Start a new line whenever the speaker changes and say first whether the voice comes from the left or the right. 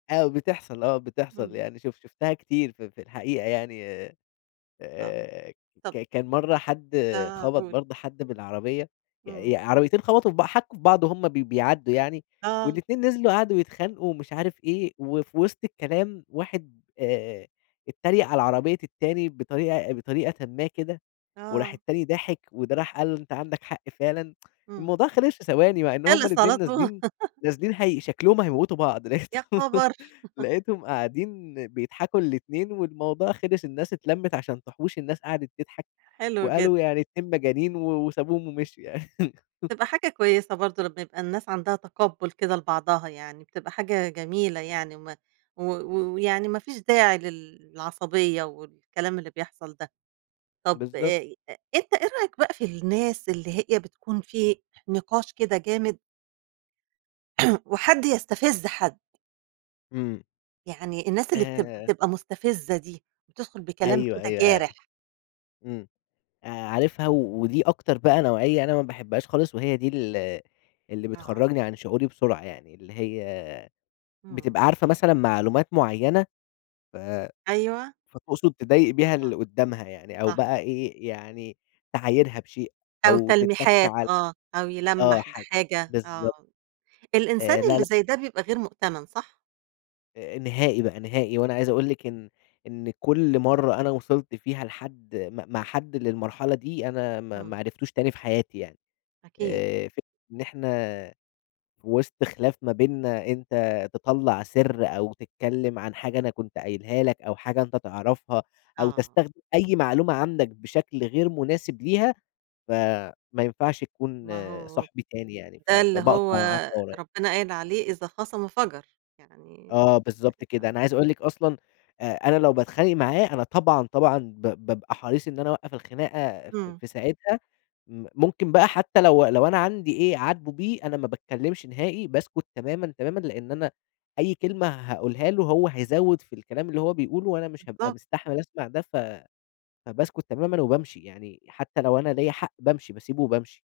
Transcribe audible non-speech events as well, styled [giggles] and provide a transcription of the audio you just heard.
left: آه بتحصَل، آه بتحصَل
right: اهم.
left: يعني شف شُفتها كتير ف في الحقيقة، يعني
right: آه.
left: آآ ك
right: طَب
left: كان مرَّة حد
right: آه،
left: خبَط
right: قُل.
left: برضه حد بالعربية، ي
right: إمم.
left: ي عربيتين خبَطوا في بع حكّوا في بعض وهُم بي بيعَدّوا يعني
right: آه.
left: والإتنين نزِلوا قعدوا يتخانقوا ومش عارف إيه وفي وسْط الكلام واحد، آآ إتّريق على عربية التاني بطريقة بطريقةً ما كده وراح
right: آه.
left: التاني ضاحك وده راح قال له: "أنت عَندك حق فعلًا." [tsk]
right: إمم.
left: الموضوع خلِص في ثواني، مع إن هُم
right: خلِص على
left: الإتنين
right: طو
left: نازلين
right: [giggles]
left: نازلين هي شكْلهم هيموِّتوا بعض،
right: يا
left: لقيتهم
right: خبر! [laughs]
left: لقيتهم قاعدين بيضحَكوا الإتنين والموضوع خلِص، الناس اتلمِّت عشان تحُوش، الناس قعَدِت تضحَك
right: حلو جدًا.
left: وقالوا يعني إتنين مجانين و وسابوهم ومشيوا يعني.
right: بتبقى
left: [laughs]
right: حاجة كويسة برضه لمّا يبقى الناس عَندها تقبُّل كده لبعضها، يعني بتبقى حاجة جميلة يعني وم و و ويعني ما فيش داعي للعصبيّة والكلام اللي بيحصَل ده. طَب
left: بالضبط.
right: آآ، أ أنت إيه رأيك بقى في الناس اللي هي بتكُون في نقاش كده جامد [clears throat] وحد يستفِز حد؟
left: إمم.
right: يعني الناس اللي بت
left: آآ
right: بتبقى مستفِزَّة دي، بتدخُل بكلام
left: أيوه،
right: كده
left: أيوه، آآ،
right: جارح.
left: إمم، آآ، عارفها، و ودي أكتر بقى نوعيّة أنا ما باحبهاش خالص وهي دي ال اللي
right: آه.
left: بتخرّجني عن شعوري بسرعة يعني، اللي هي
right: إمم.
left: بتبقى عارفة مثلًا معلومات معيّنة ف
right: أيوه.
left: فتقصُد تضايق بيها
right: آه،
left: اللي قُدّامها يعني أو
right: صح.
left: بقى إيه، يعني تعايرها بشيء
right: أو
left: أو تِتَّك
right: تلميحات،
left: على
right: آه، أو
left: آه،
right: يلمّح
left: حاجة
right: بحاجة، آه،
left: بالضبط.
right: الإنسان
left: آآ، لا، لأ.
right: اللي زي ده بيبقى غير مؤتمَن صح؟
left: أ نهائي بقى، نهائي، وأنا عايز أقول لِك إن إن كلّ مرَّة أنا وصِلت فيها لحد م مع حد للمرحلة دي، أنا ما ما
right: إمم.
left: عرفتوش تاني في حياتي يعني.
right: أكيد.
left: آآ، فكرة إن إحنا في وسْط خلِاف ما بيننا، أنت تطلَّع سِر أو تتكلّم عن حاجة أنا كنت قايلها لك أو حاجة أنت تعرَفها أو
right: آه.
left: تستخدم أي معلومة عندك بشكل غير مناسب ليها فما ينفعش تكون
right: ما هو،
left: صاحبي تاني يعني، ف
right: ده اللي هو
left: فباقطَع معاه فورًا.
right: ربنا قايل عليه، إذا خاصم فَجَر، يعني
left: آه، بالضبط
right: يعني،
left: كده.
right: آه.
left: أنا عايز أقول لِك أصلًا أ أنا لو باتخانق معاه أنا طبعًا، طبعًا ب بابقى حريص إن أنا أوقّف الخناقة في
right: إمم.
left: في ساعتها، م ممكن بقى حتى لو لو أنا عندي إيه أعاتبه بيه، أنا ما باتكلّمش نهائي، باسكُت تمامًا، تمامًا، لأن أنا أي كلمة هاقولها له هو هيزوّد في الكلام اللي هو بيقوله وأنا مش هابقى
right: بالضبط.
left: مستحمِل أسمَع ده، ف فباسكُت تمامًا وبامشِي، يعني حتى لو أنا ليَّ حق بامشِي، باسيبه وبامشِي.